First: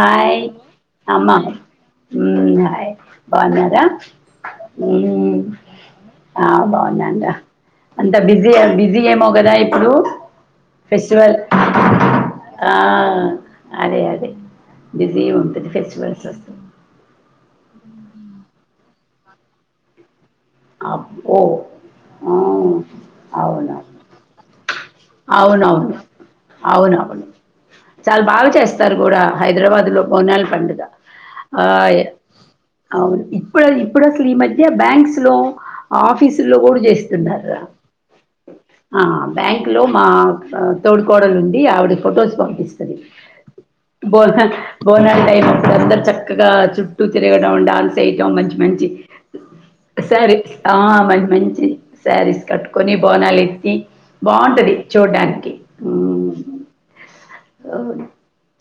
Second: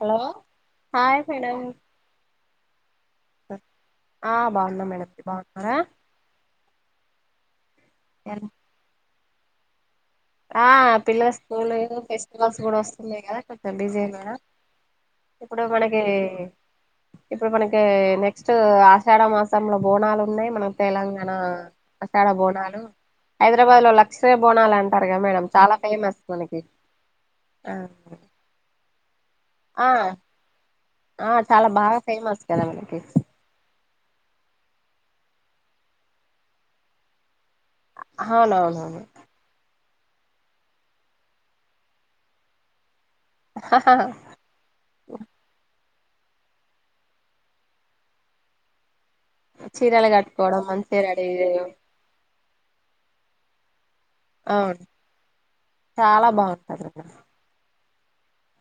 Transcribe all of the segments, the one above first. Hello hi అమ్మ madam hi బావున్నారా ఆ బాగున్నా ఉ మేడం మీరు బాగున్నారా ఆ బాగున్నాం రా అంత బిజీ బిజీ ఏమో కదా ఇప్పుడు ఆ పిల్లల ఫెస్టివల్ స్కూల్ ఫెస్టివల్స్ ఆ కూడా వస్తుంది కదా కొంచెం అదే బిజీనే అదే మేడం బిజీ ఇప్పుడు ఉంటుంది మనకి ఫెస్టివల్స్ వస్తు ఇప్పుడు మనకి నెక్స్ట్ ఆషాఢ మాసంలో బోనాలు ఉన్నాయి మన తెలంగాణ అబ్బో ఆషాఢ ఆ బోనాలు హైదరాబాద్ లో అవునవును లక్షర బోనాలంటే అవునవును అవునవును ఆ చాలా బాగా చేస్ స్తారు కూడా హైదరాబాద్ ఆ లో బొనాల పండుగ ఆ చాలా బాగా ఫేమస్ కదా మనకి అవును ఇప్పుడు ఇప్పుడు అసలు ఈ మధ్య బ్యాంక్స్ లో ఆఫీసుల్లో కూడా చేస్తున్నారు అవునవునువును బ్యాంక్లో మా తోడ్ కోడలు ఉంది ఆవిడ ఫొటోస్ పంపిస్తది బోనాలు బోనాల టైం అప్పుడు అందరు చక్కగా చుట్టూ తిరగడం డాన్స్ వేయట మంచి మంచి చీరలు శారీస్ కట్టుకోవడం ఆ మంచిగా రెడీ మంచి మంచి శారీస్ కట్టుకొని బోనాలు ఎత్తి బాగుంటది అవును చూడ్డానికి చాలా బాగుంటది అవును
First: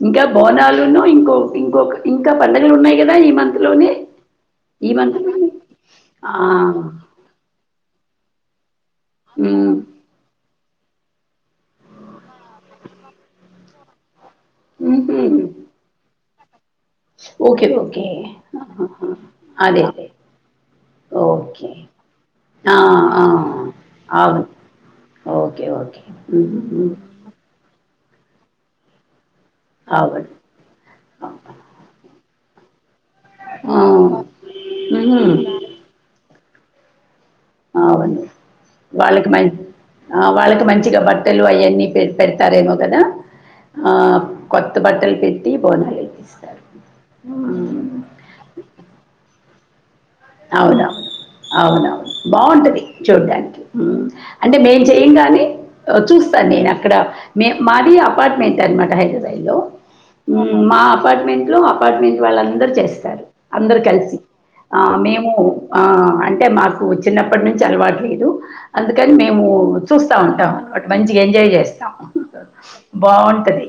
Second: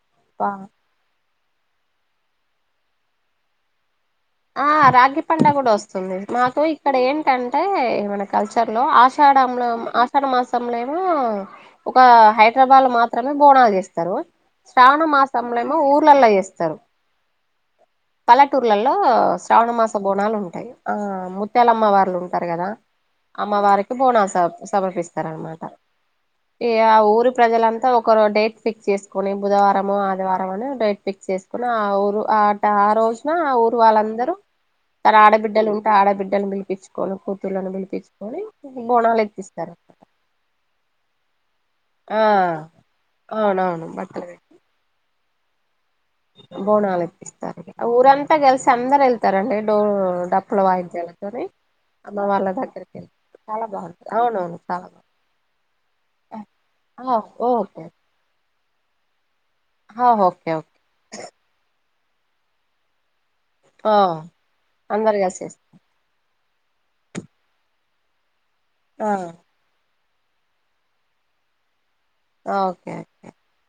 ఇంకా బా బోనాలును ఇంకో ఇంకొక ఇంకా పండుగలు ఉన్నాయి కదా ఈ మంత్ లోనే ఆ ఈ మంత్ రాగి పంట లోనే కూడా వస్తుంది మాకు ఆ ఇక్కడ ఏంటి అంటే మన కల్చర్ లో ఆషాడంలో మ్మ్ మాసంలో ఏమో ఒక హైదరాబాద్ లో మాత్రమే బోనాలు చేస్తారు శ్రావణ ఊహూ మాసంలో ఏమో ఊర్లలా చేస్తారు ఓకే ఓకే ఆహా పల్లెటూర్లలో శ్రావణ మాస బోనాలు ఉంటాయి ఆ ఓకే ముత్యాలమ్మ వాళ్ళు ఉంటారు కదా ఆ ఆ అమ్మ వారికి బోనాలు స సమర్పిస్తారనమాట ఉ ఊరు ప్రజలంతా ఒకరు డేట్ ఫిక్స్ చేసుకొని బుధవారము అవును ఆదివారం అని డేట్ పిక్ చేసుకుని ఆ ఊరు ఆ ఆ రోజున ఆ ఊరు వాళ్ళందరూ తన ఆడబిడ్డలు ఆడబిడ్డను పిలిపించుకొని కూతుర్లను అవును పిలిపించుకొని బోనాలు వాళ్ళకి మం ఎత్తిస్తారు ఆ వాళ్ళకి మంచిగా బట్టలు అవన్నీ పె ఆ పెడతారేమో కదా అవునవును ఆ బట్టలు కొత్త బట్టలు పెట్టి బోనాలి బోనాల ఇపిస్తారు ఊరంతా కల్సి అందరెల్తారండి డో డబ్ అవునవును అవునవును బాగుంటది దగ్గరికి వెళ్ చూడ్డానికి చాలా బాగుంటుంది అవునవును అంటే మేము చాలా బాగుంది చేయంగాని చూస్తాను నేను అక్కడ ఓకే మాది అపార్ట్మెంట్ అనమాట హైదరాబాద్ లో ఓకే ఓకే మా అపార్ట్మెంట్ లో అపార్ట్మెంట్ వాళ్ళ అందరుూ చేస్తారు అందరు కలిసి ఆ అందరు మేము కలిసి అంటే మాకు చిన్నప్పటి నుంచి అలవాటు లేదు అందుకని చేస్తారు మేము చూస్తా ఉంటాం ఒకటి మంచిగా ఎంజాయ్ చేస్తాం ఓకే ఓకే బావుంటది.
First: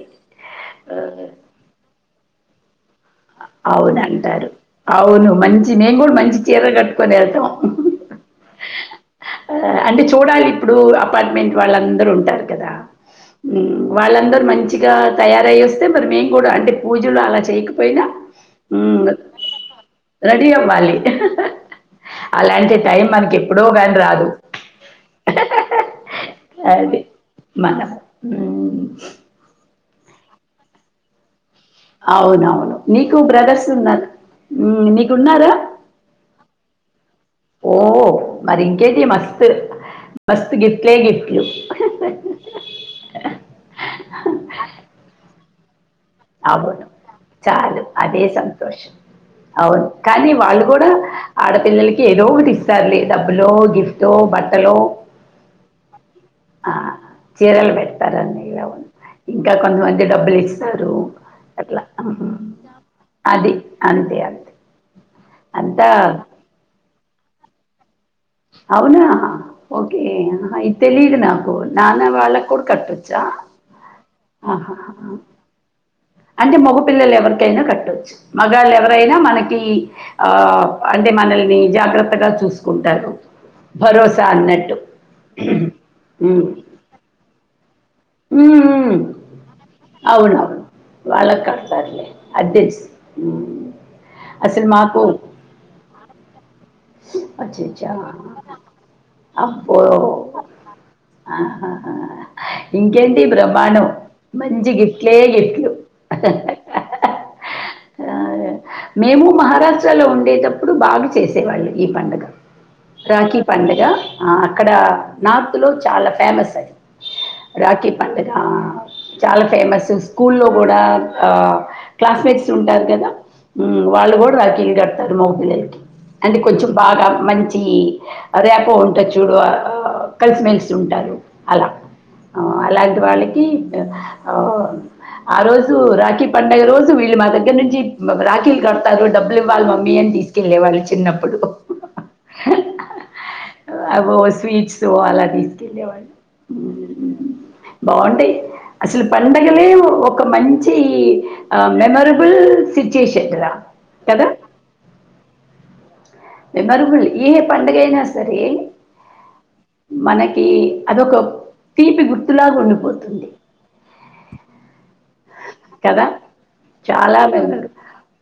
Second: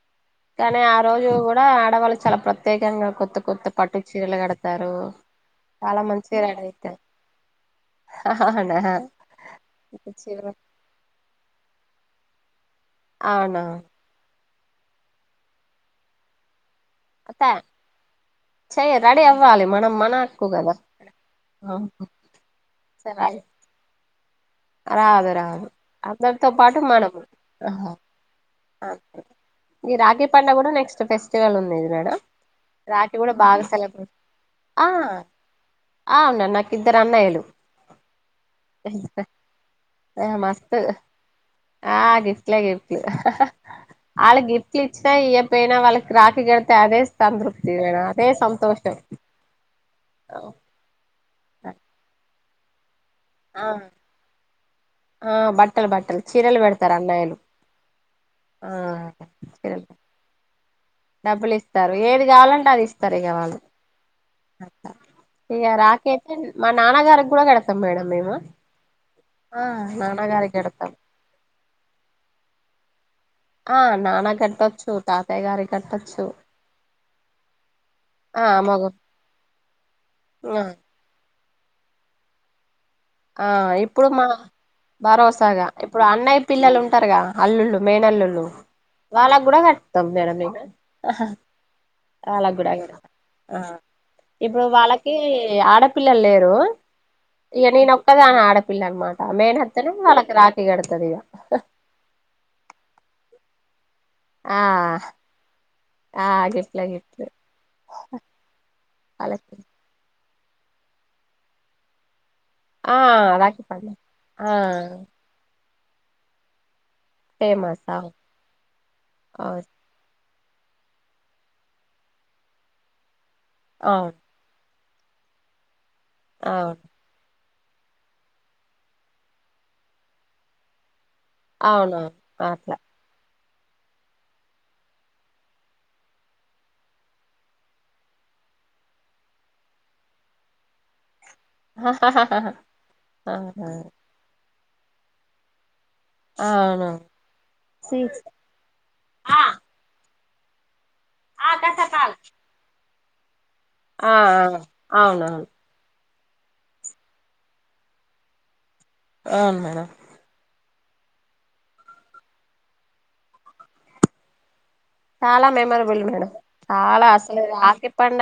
కానీ ఆ ఆహ్, రోజు కూడా ఆడవాళ్ళు చాలా ప్రత్యేకంగా కొత్త పట్టు అవును చీరలు అంటారు కడతారు అవును మంచి మేము చాలా కూడా మంచి మంచిగా రెడీ చీర అవుతారు కట్టుకొని వెళ్తాం అవునా అంటే చీర చూడాలి ఇప్పుడు అపార్ట్మెంట్ వాళ్ళందరూ ఉంటారు కదా అవునా వాళ్ళందరూ మంచిగా తయారయ్యేస్తే మరి మేము కూడా అంటే పూజలు అలా త చేయకపోయినా ఉ చెయ రెడీ అవ్వాలి మనం మన హక్కు రెడి కదా అవ్వాలి అలాంటి టైం మనకి ఎప్పుడో కానీ రాదు రాదు రాదు అందరితో పాటు అది మనము మనం ఉమ్, అ ఈ రాగి పండ కూడా నెక్స్ట్ ఫెస్టివల్ ఉందిది అవునవును నీకు బ్రదర్స్ ఉన్నారు సెలబ్రేట్ ఆ నీకున్నారా ఆ వున్నాను నాకు ఇద్దరు అన్నయ్యలు ఓహ మరి ఇంకేది మస్ ఆ మస్త ఆ గస్లే వాళ్ళ గిఫ్టులు ఇచ్చినా ఇవ్వకపోయినా పోయినా వాళ్ళకి రాఖకి కడితే అవును అదే సంతృప్తి పోనా అదే సంతోషం అవును కానీ వాళ్ళు కూడా ఆడపిల్లలకి ఏదో ఒక ఇస్త సర్లీ డబ్బులు ఆ గిఫ్ట్ బుట్టలో ఆ బట్టలు బట్టలు చీరలు ఆ పెడతారు అన్నయ్యలు చీరలు పెడతారుని ఇలా ఆ ఇంకా చీరలు కొంతమంది డబ్బులు ఇస్తారు డబ్బులు అట్లా. ఇస్తారు ఏది ఆహా! కావాలంటే అది ఇస్తారు ఇ కా అది. వాళ్ళు అంతే అంతే. ఇక అంతా రాక అయితే మా నాన్నగారికి కూడా గడతాం మేడం మేము అవునా ఆ ఓకే నాన్నగారికి ఇ కడతాం తెలిదు నాకు నానా వాళ్ళ కూడా కట్చ్చా ఆ నాన్న ఆహా కట్టొచ్చు తాతయ్య గారికి కట్టొచ్చు అంటే మగపిల్లలు ఎవరికైనా కట్టొచ్చు ఆ మగాళ్ళ మగ ఎవరైనా మనకి ఆ అంటే మనల్ని జాగ్రత్తగా చూసుకుంటారు ఆ ఇప్పుడు భరోసా మా అన్నట్టు భరోసాగా ఇప్పుడు అన్నయ్య ఉమ్. పిల్లలు ఉంటారుగా అల్లులుు మేన్ అల్లులు ఉమ్. వాళ్ళకు కూడా కడతాం మేడం అవునవును వాళ్ళకి కడతారులే అది వాళ్ళకు కూడా తెలుసు కతాం ఉమ్. ఇప్పుడు అసలు మాకు వాళ్ళకి ఆడపిల్లలు లేరు అచ్చ అచ్చ క్కదాని ఆడపిల్ల అనమాట మేహతునే వాళ్ళకి రాఖీ కడుతుంది ఇక ఆహాహా! ఇంకేంటి బ్రహ్మాణం ఆ మంచి గిఫ్ట్లే గిఫ్ట్లు లహట్ మేము మహారాష్ట్రలో ఉండేటప్పుడు బాగా చేసేవాళ్ళు ఈ పండుగ ఆ రాఖీ పండుగ పండగ ఆ అక్కడ నార్త్ లో చాలా ఫేమస్ అది ఫేమస్ రాఖీ అవును పడుగ చాలా అవును ఫేమస్ స్కూల్లో కూడా క్లాస్మేట్స్ ఉంటారు కదా వాళ్ళు కూడా రాకిీంగ్ గట్ మపిల్లలకి అంటే కొంచెం అవును బాగా మంచి రేపో ఉంట చూడు కలిసిమెలిసి ఉంటారు అలా అవును అవునవును అట్లా అలాంటి వాళ్ళకి ఆ రోజు రాఖీ పడుగ రోజు వీళ్ళు మాద దగ్గ నుంచి రాఖీల్ కడతారు, డబ్బులు ఇవ్వాలి మమ్మీ అని తీసుకెళ్లే వాళ్ళు చిన్నప్పుడు. అవునా ఒ స్వీట్స్ అలా తీసుకెళ్ళేవాళ్ళు. అవునవును మ్ సిక్స్ బాగుంటాయి. అసలు ఆ పండగలే ఒక మంచి ఆ మెమర కసకాల్ బుల్ సిచువేషన్ రా ఆ కదా ఆ అవునవున్ మెమోరబుల్ ఏ పండగ అయినా సరే అవును మేడం మనకి అదొక తీపి గుర్తులాగ ఉండిపోతుంది. చాల మెమరబుల్ కదా మేడం చాలా అసలు రాఖీ పండ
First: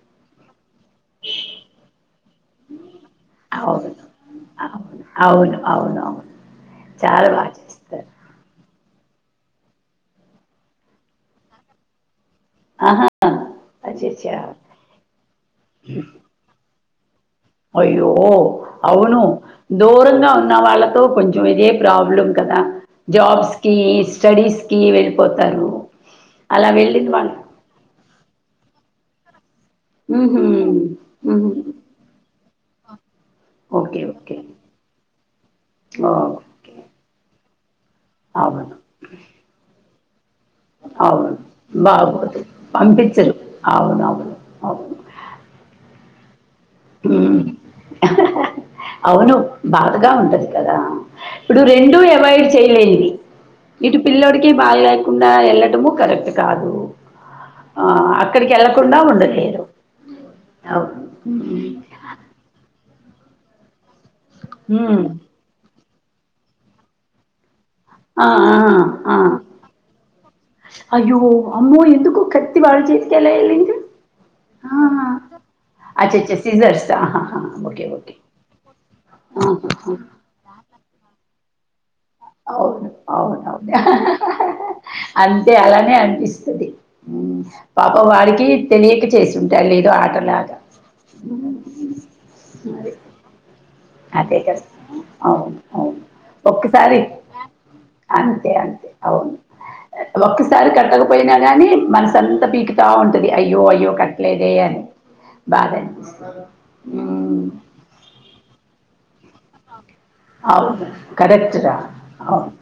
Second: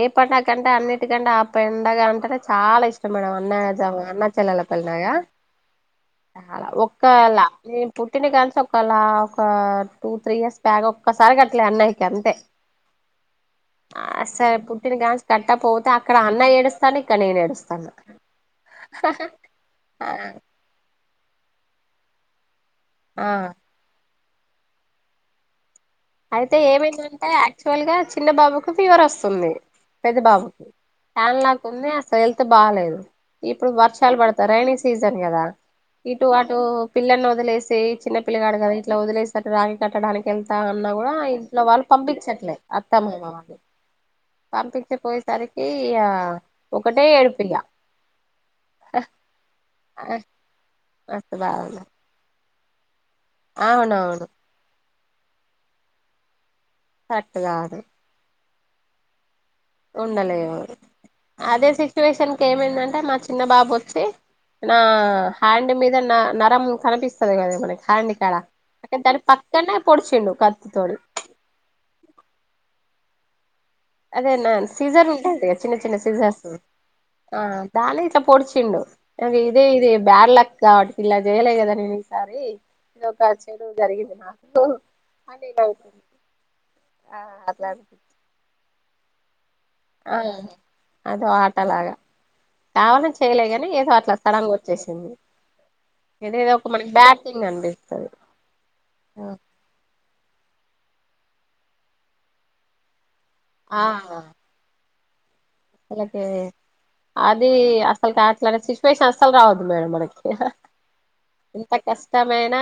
ఏ పండగ కంటే అన్నిటికంటే ఆ పెండగ అంటనే, చాలా ఇష్టం మేడం అన్నజ అవును అన్నా చెల్లెల అవును పల్నాయ అవును అవును అవు చాల ఒక్క లాబ్ జిమ్ పుట్టిన కాంచీ ఒకలా ఒక టూ త్రీ ఇయర్స్ బ్యాక్ ఒక్కసారి కట్టలే అన్నయ్యకి అంతే. ఆహా అచ్చచ్చా అసరే పుట్టిన కాంచి కట్టకపోతే అక్కడ అన్న ఏడుస్తాను ఇక్క నేను ఏడుస్ అయ్యో అవును దూరంగా ఉన్న వాళ్ళతో కొంచ్ చం ఇదే ప్రాబ్లం కదా! ఆ జాబ్స్ కి, స్టడీస్ కి వెళ్ళిపోతారు. అయితే అలా వెళ్ళిన ఏమైందంటే వాళ్ళు యాక్చువల్ గా చిన్న బాబుకు ఫీవర్ వస్తుంది పెద్ద హుహు. బాబుకు టన్ హుహు. లాక్ ఉంది, అసలు హెల్త్ బాలేదు, ఇప్పుడు ఓకే. వర్షాలు ఓకే. పడతా రెైనీ సీజన్ కదా! ఇటు అటు ఓకే. పిల్లల్ని వదిలేసి చిన్న పల్లగాడు కదా అవును. ఇట్లా వదిలేసి అటు రాఖీ కట్టడానికి ఎల్తా అన్నా కూడ అవును. ఇంట్లోవాళ్ బాగోదు. పంపించట్లే అత్తామామ పంపించరు. వాళ్ళు అవునవును. అవును. అవును పంపించపోయేసరికి ఇగ ఒకటే ఉమ్. ఏడుపిగ అవును బాధగా ఉంటది కదా! మస్తు ఇప్పుడు బాగుంది రెండూ అవాయిడ్ అంతేలెండి ఇటు అవునవును పిల్లోడికి బాలేకుండా ఎళ్ళడము కరెక్ట్ కాదు. కరెక్ట్ కాదు ఆ అక్కడికి వెళ్ళకుండా ఉండలేరు. ఉండలేము. అవును అదే సిచ్యువేషన్ కి ఏమైందంటే మా చిన్న బాబు వచ్చి, నా ఉమ్. హ్యాండ్ మీద న నరం కనిపిస్తది కదా మనకి హ్యాండ్ ఆ కాడ ఆ ఆ. దాని పక్కనే పొడిచిండు కత్తితోడి. వామ్మో ఎందుకు కత్తి వాళ్ చేతికి ఎలా ఎళ్ళింది? అదే నాన్ సీజర్ ఉంటాది గా చిన్న చిన్న అచ్చచ్చ సీజర్స్ సిజర్స్ ఆ ఆహాహా ఓకే దాని ఓకే ఇట్లా పొడిచిండు. ఇదే ఇదే ఆహాహా. బ్యాడ్ లక్ కాబట్టి ఇలా చేయ్యలే కదా నేను ఈసారి అవును. ఇది ఒక అవును. చెడు అవును. జరిగింది నాకు అని అంతే నేను అలానే అనిపిస్తది. ఆ మ్ అట్లా పాపం వాడికి తెలియక చేసింటాడు లే. ఆ అదో ఆటలాగ మరి కావల్లని చేయలేగానీ ఏదో అట్ అదే కస్ అవును అవును ఇదేదో ఒక మనకి ఒక్కసారి బ్యాడ్ థింగ్ అనిపిస్తది అంతే అంతే అవును ఒక్కసారి కట్టకపోయినా గాని, మనసంత పీక తా ఉంటది అయ్యో ఆ అయ్యో కట్టలేదే అని. బాధ ఒకటి అనిపిస్తది. హ్మ్. అది అసలు కాట్లాడే సిచ్యువేషన్ అసలు రావద్దు మేడం మనకి. అవును. కరెక్ట్ ఎంత రా. అవును. కష్టమైనా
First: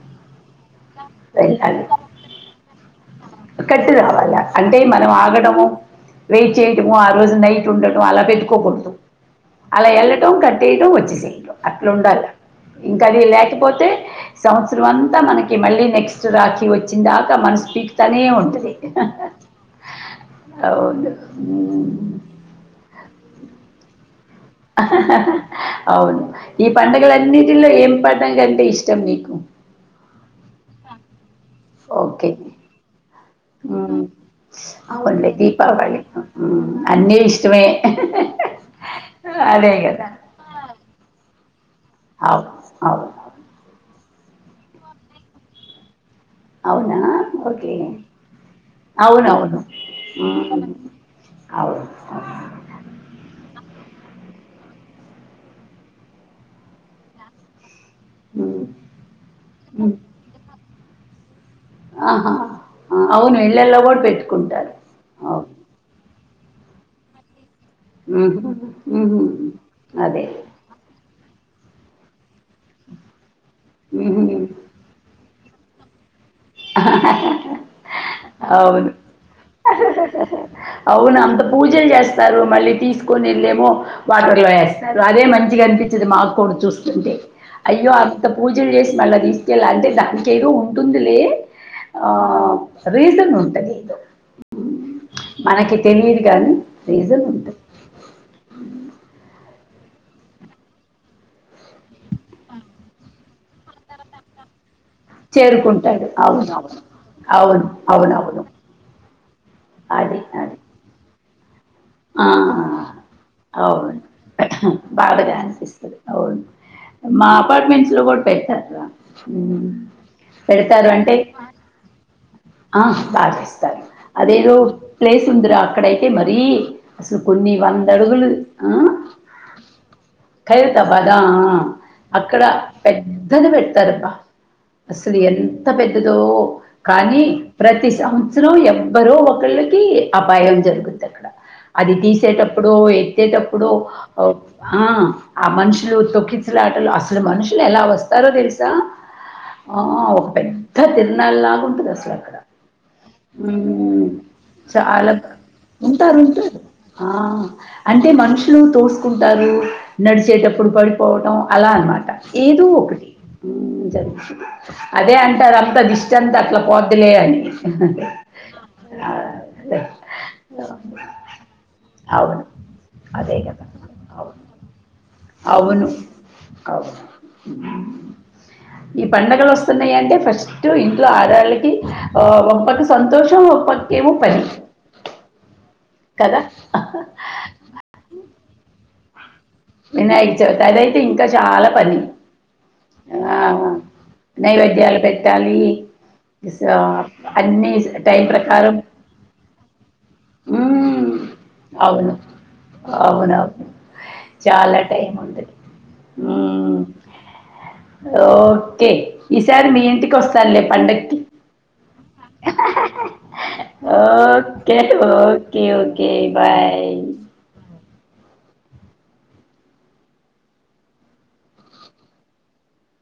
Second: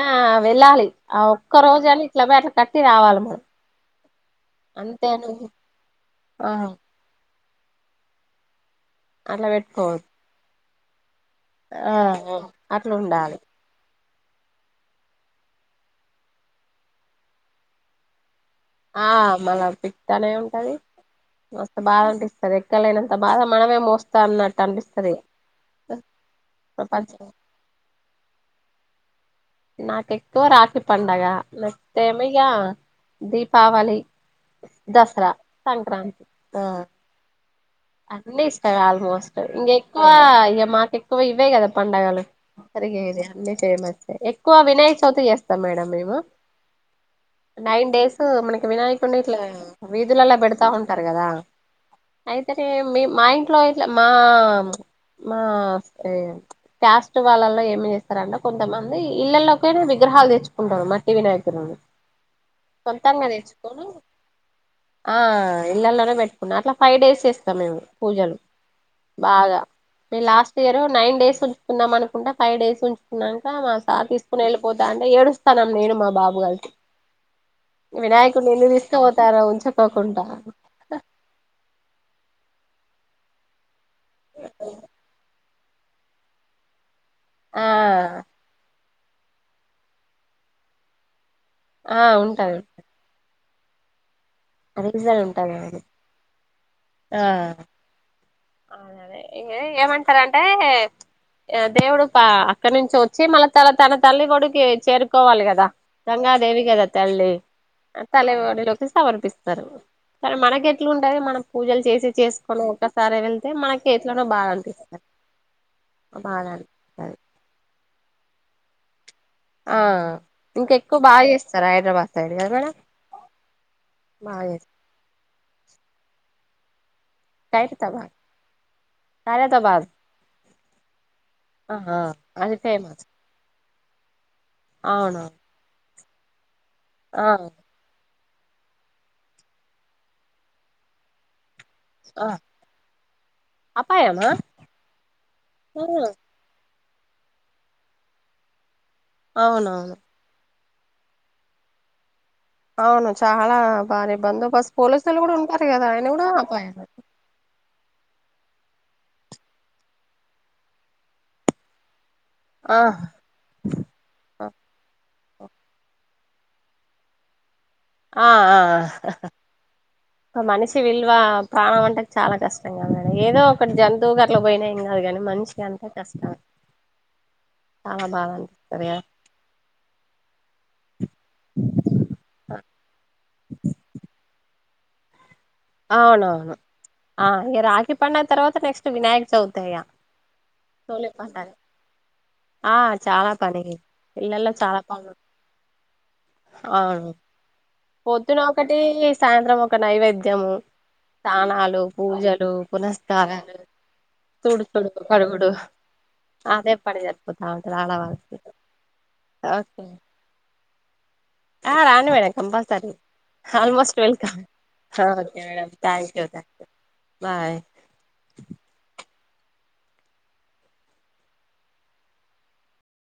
వెళ్ళాలి. ఆ ఒక్క రోజు అని ఇట్ల పొయ్యి అట్ల కట్టి రావాలి మనం. కట్టి రావాల అంటే అంతే మనం నువ్వు ఆగడము ఆ వెయిట్ చేయటం ఉ ఆ రోజు నైట్ ఉండటం అలా పెట్టుకోకూడదు. అట్లా అలా పెట్టుకోవద్దు ఎళ్ళటం కట్టేయడం వచ్చేసేయటం. అట్లా ఆ ఉండాలా ఆ అట్లా ఇంకా అది ఉండాలి లేకపో పోతే సంవత్సరం అంతా మనకి మళ్ళీ నెక్స్ట్ రాఖీ వచ్చిందాకా మన స్పీక్ తనే ఉంటది ఆ మళ్ళా పిక్ తానే ఉంటది అవును మస్త బాద ఉమ్. అపిస్తుంది లెక్క లేనంత బాధ మనమే మోస్తా అన్నట్ అవును ఈ పండుగల ప్రపంచం అన్నిటిలో ఏం పండగకంటే ఇష్టం మీకు నాకు ఎక్కువ రాఖీ పండగ నెక్స్ట్ ఏమో ఓకే ఇగా దీపావళి ఉమ్. దసరా సంక్రాంతి ఆ అన్ని ఇష్టమే అన్నీ ఇష్టం ఆల్మోస్ట్ ఇంక అదే ఎక్కువ కదా ఇగ మాకు ఎక్కువ ఇవే కదా పండగలు అవును అరిగే అవును ఇది అన్ని ఫేమస్ ఎక్కువ వినాయ్ చవితి చేస్తాం మేడం మేము అవునా ఓకే నైన్ డేస్ మనకి వినాయకుని ఇట్లా అవునవును వీధులల్లో పెడతా ఉంటారు కదా అ అయితేనే మీ మా ఇంట్లో ఇట్లా మా మా వస్తే క్యాస్ట్ వాళ్లలో ఏమి చేస్ ఇస్తారంట ఉమ్. కొంతమంది ఇళ్లల్లోకనే ఉమ్. విగ్రహాలు తెచ్చుకుంటారు మట్టి వినాయకుని ఆహా ఆ, సొంతంగా అవును ఇళ్లల్లో తెచ్చుకొని కూడా పెట్టుకుంటారు అవును ఇళ్లల్లోనే పెట్టుకున్నా అట్లా ఫైవ్ డేస్ చేస్తాం మేము పూజలు ఉహు. ఉహు. బాగా మే అదే లాస్ట్ స్ట్ ఇయర్ నైన్ డేస్ ఉంచుకుందం అనుకుంటే ఫైవ్ డేస్ ఉంచుకున్నాక మా సార్ ఉహు. తీసుకొని వెళ్లి పోతా అంటే ఏడుస్తానం నేను మా బాబు వినాయకుని నిన్ను అవును తీసుకుపోతారో ఉంచకోకుండా అవును అంత పూజలు చేస్తారు మళ్ళీ తీసుకొని వెళ్ళేమో వాటర్లో వేస్తారు అదే మని కనిపించది మాకు కూడా చూస్తుంటే ఆ అయ్యో అంత పూజలు చేసి మళ్ళా తీసుకెళ్ళి అంటే దానికి ఏదో ఉంటుందిలే ఆ రీజన్ ఉంటది ఏదో రీజన్ ఉంటది మనకి అది తెలిది కానీ రీజన్ ఉంటది అవునదే ఇ ఏమంటారంటే ఆ దేవుడు ప అక్కడి నుంచి వచ్చి మళ్ళ త తన తల్లి కొడికి చేరు కోవాలి కదా చేరుకుంటాడు గంగాదేవి అవునవును కదా తల్లి అవును అవునవును తలవాడలోకి సమర్పిస్త అది కాని అది మనకు ఎట్లు ఉంటది మనం పూజలు చేసి ఆ, చేసుకుని ఒక్కసారి వెళ్ అవును బాధగా అనిపిస్తది అవును బాధనిపిస్తది మా అపార్ట్మెంట్స్ లో కూడా పెడతారు రా పెడతారు అంటే స హైదరాబా తడియోగోన ఆ బాచేస్తారు అదేదో ప్లేస్ ఉందిరా అక్కడైతే మరీ అసలు కొన్ని ఖైరతాబాద్ వందడుగులు ఆ ఖైరతాబాద్ ఖైరతాబాద్ ఆ ఆహా అక్కడ అది ఫేమస్ పెద్దది పెడతారబ్బా అసలు అవునవును ఎంత్ ఎంత పెద్దదో కానీ ఆ ప్రతి సంవ్ అసలు ఎవ్వరో ఒకళ్ళకి అపాయం జరుగుద్ది అక్కడ అది ఆ తీసేటప్పుడు ఎత్తేటప్పుడు అపాయమా ఆ ఆ మనుషులు తొక్కి అసలు ఆటలు అసలు మనుషులు ఎలా వస్తారో తెలుసా ఆ అవునవును ఒక పెద్ద పెద్ద తిరణాలాగుంటది అసలు అక్కడ అవును చాలా హ్మ్ భారీ బందోబస్తు పోలీసు చాలా వాళ్ళ బ- కూడా ఉంటారు కదా ఆయన కూడా అపాయమే ఆ అంటే మనుషులు తోసుకుంటారు నడిచేటప్పుడు పడిపోవటం అలా అనమాట ఏదో ఆ ఒకటి జరుగుతుంది అదే అంటారు అంత దిష్ట అంత అట్లా పోద్దిలే అని ఆ ఆ ఆ ఆహ్ అదే. ఒక మనిషి విలువ ప్రాణం అంట చాలా అవును కష్టం కదండీ అదే ఏదో కదా ఒకటి జన్ త గట్ల అవును పోయిన ఏం కాదు గాని అవును చాలా బాధ అనిపిస్తది కదా ఇ పండగలు వస్తున్నాయింటే ఫస్ట్ స్టు ఇంట్లో ఆడవాళ్ళకి ఓ గొప్పది సంతోషం ముప్పై కి ముప్పై అవునవును ఆ రాఖీ పండగ తర్వాత నెక్స్ట్ వినాయక చవితి వినాయక చవితి అదైతే ఇంకా చాలా పని ఆ చాలా పని ఇల్లల్లా చాలా పనులు కాళీ అవును టైం పొద్దున ప్రకారం ఒకటి సాయంత్రం ఒకటి నైవేద్యము మ్మ్ స్నానాలు అవును పూజలు పునస్కారాలు అవునవును చాలా తిడుతుండు టైం కడుగుడు ఉంటది అదే మ్మ్ పని సరిపోతా అంటుంది ఆడాళ్ళ ఓకే ఈసారి మీ ఇంటికి వస్తలే పండక్కి ఆ రాండి madam compulsory almost welcome okay ఆ okay madam okay thank you thank you bye bye